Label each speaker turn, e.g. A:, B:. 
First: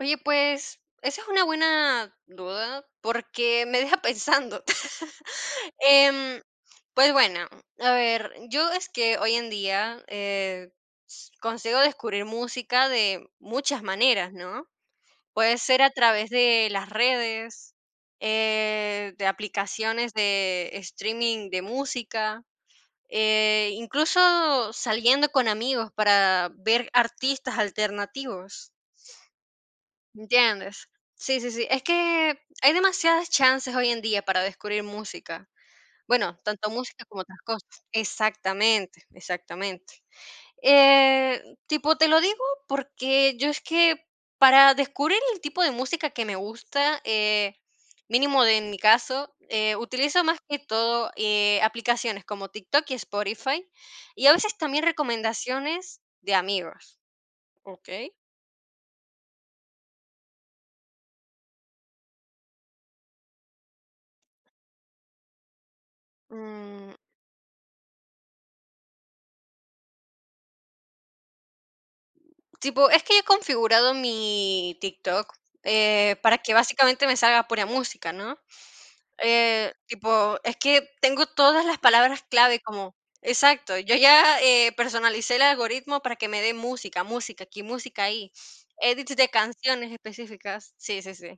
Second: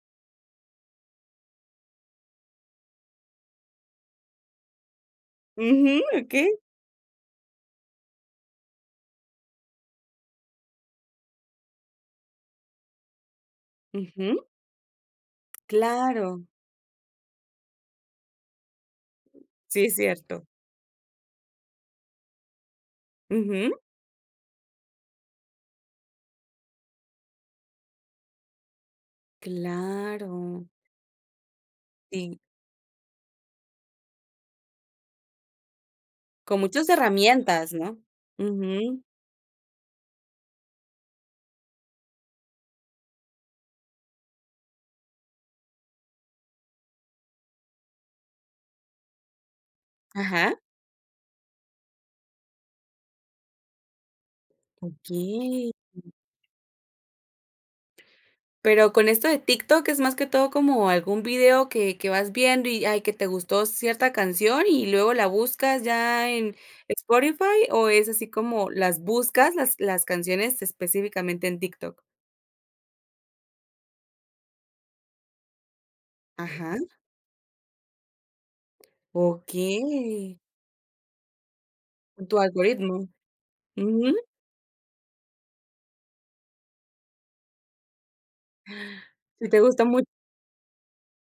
A: Oye, pues, esa es una buena duda, porque me deja pensando.
B: Ujú.
A: Em,
B: Okey.
A: pues, bueno, a ver, yo es que hoy en día, eh, consigo descubrir música de muchas maneras,
B: Ujú.
A: ¿no? Puede ser a través
B: Claro.
A: de las redes, eh, de
B: Sí, es
A: aplicaciones
B: cierto.
A: de streaming de música, eh,
B: Ujú.
A: incluso saliendo con amigos, para ver artistas alternativos.
B: Claro.
A: ¿Entiendes? Sí, sí, sí. Es que
B: Sí.
A: hay demasiadas chances hoy en día para descubrir música. Bueno,
B: Con
A: tanto
B: muchas
A: música como otras
B: herramientas,
A: cosas
B: ¿no?
A: Exactamente,
B: Ujú.
A: exactamente. Eh, tipo te lo digo, porque yo es que para descubrir el tipo de música que me gusta, eh, mínimo de en mi caso, utilizo más
B: Ajá.
A: que todo, eh, aplicaciones como, TikTok y Spotify y a veces también
B: Okey.
A: recomendaciones de amigos. ¿Okey?
B: Pero con esto de TikTok es, más que todo, como algún video que que vas viendo y, ay, que te gustó cierta canción y luego la buscas ya en
A: Mm.
B: Spotify o, ¿es así como las buscas, las las canciones específicamente en TikTok?
A: Tipo, es que yo he configurado mi TikTok, eh, para que
B: Ajá.
A: básicamente me salga pura música, ¿no? Eh,
B: Okey.
A: tipo, es que tengo todas las palabras
B: Tu
A: clave como
B: algoritmo.
A: Exacto, yo
B: Ujú.
A: ya, eh, personalicé el algoritmo, para que me dé música, música, aquí música ahí. Edits de
B: Sí te gusta
A: canciones
B: mu
A: específicas. Sí, sí, sí.